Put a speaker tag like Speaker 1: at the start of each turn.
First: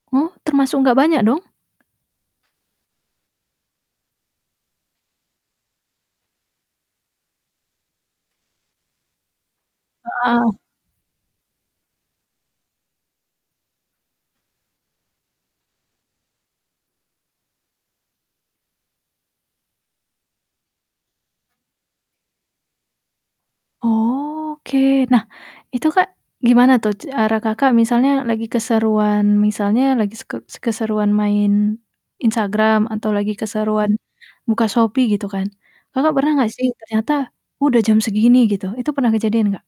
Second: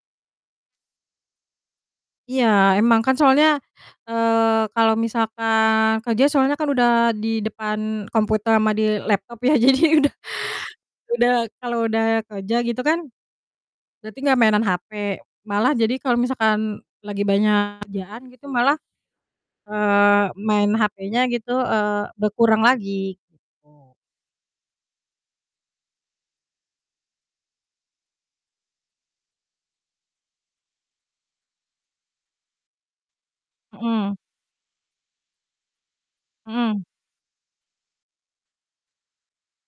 Speaker 1: Hah, termasuk nggak banyak, dong?
Speaker 2: Iya, emang kan, soalnya, eee, kalau misalkan kerja, soalnya kan udah di depan komputer sama di laptop ya, jadi udah
Speaker 1: Heeh.
Speaker 2: udah kalau udah kerja, gitu kan, berarti nggak mainan HP. Malah jadi kalau misalkan lagi banyak kerjaan gitu, malah, eee, main HP-nya, gitu, eee, berkurang lagi gitu.
Speaker 1: Oke, nah, itu, Kak, gimana tuh cara Kakak misalnya lagi keseruan misalnya lagi s ke keseruan main Instagram, atau lagi keseruan
Speaker 2: Mhm.
Speaker 1: buka Shopee, gitu kan, Kakak pernah nggak sih,
Speaker 2: Mhm.
Speaker 1: ternyata, "Udah jam segini," gitu. Itu pernah kejadian, gak?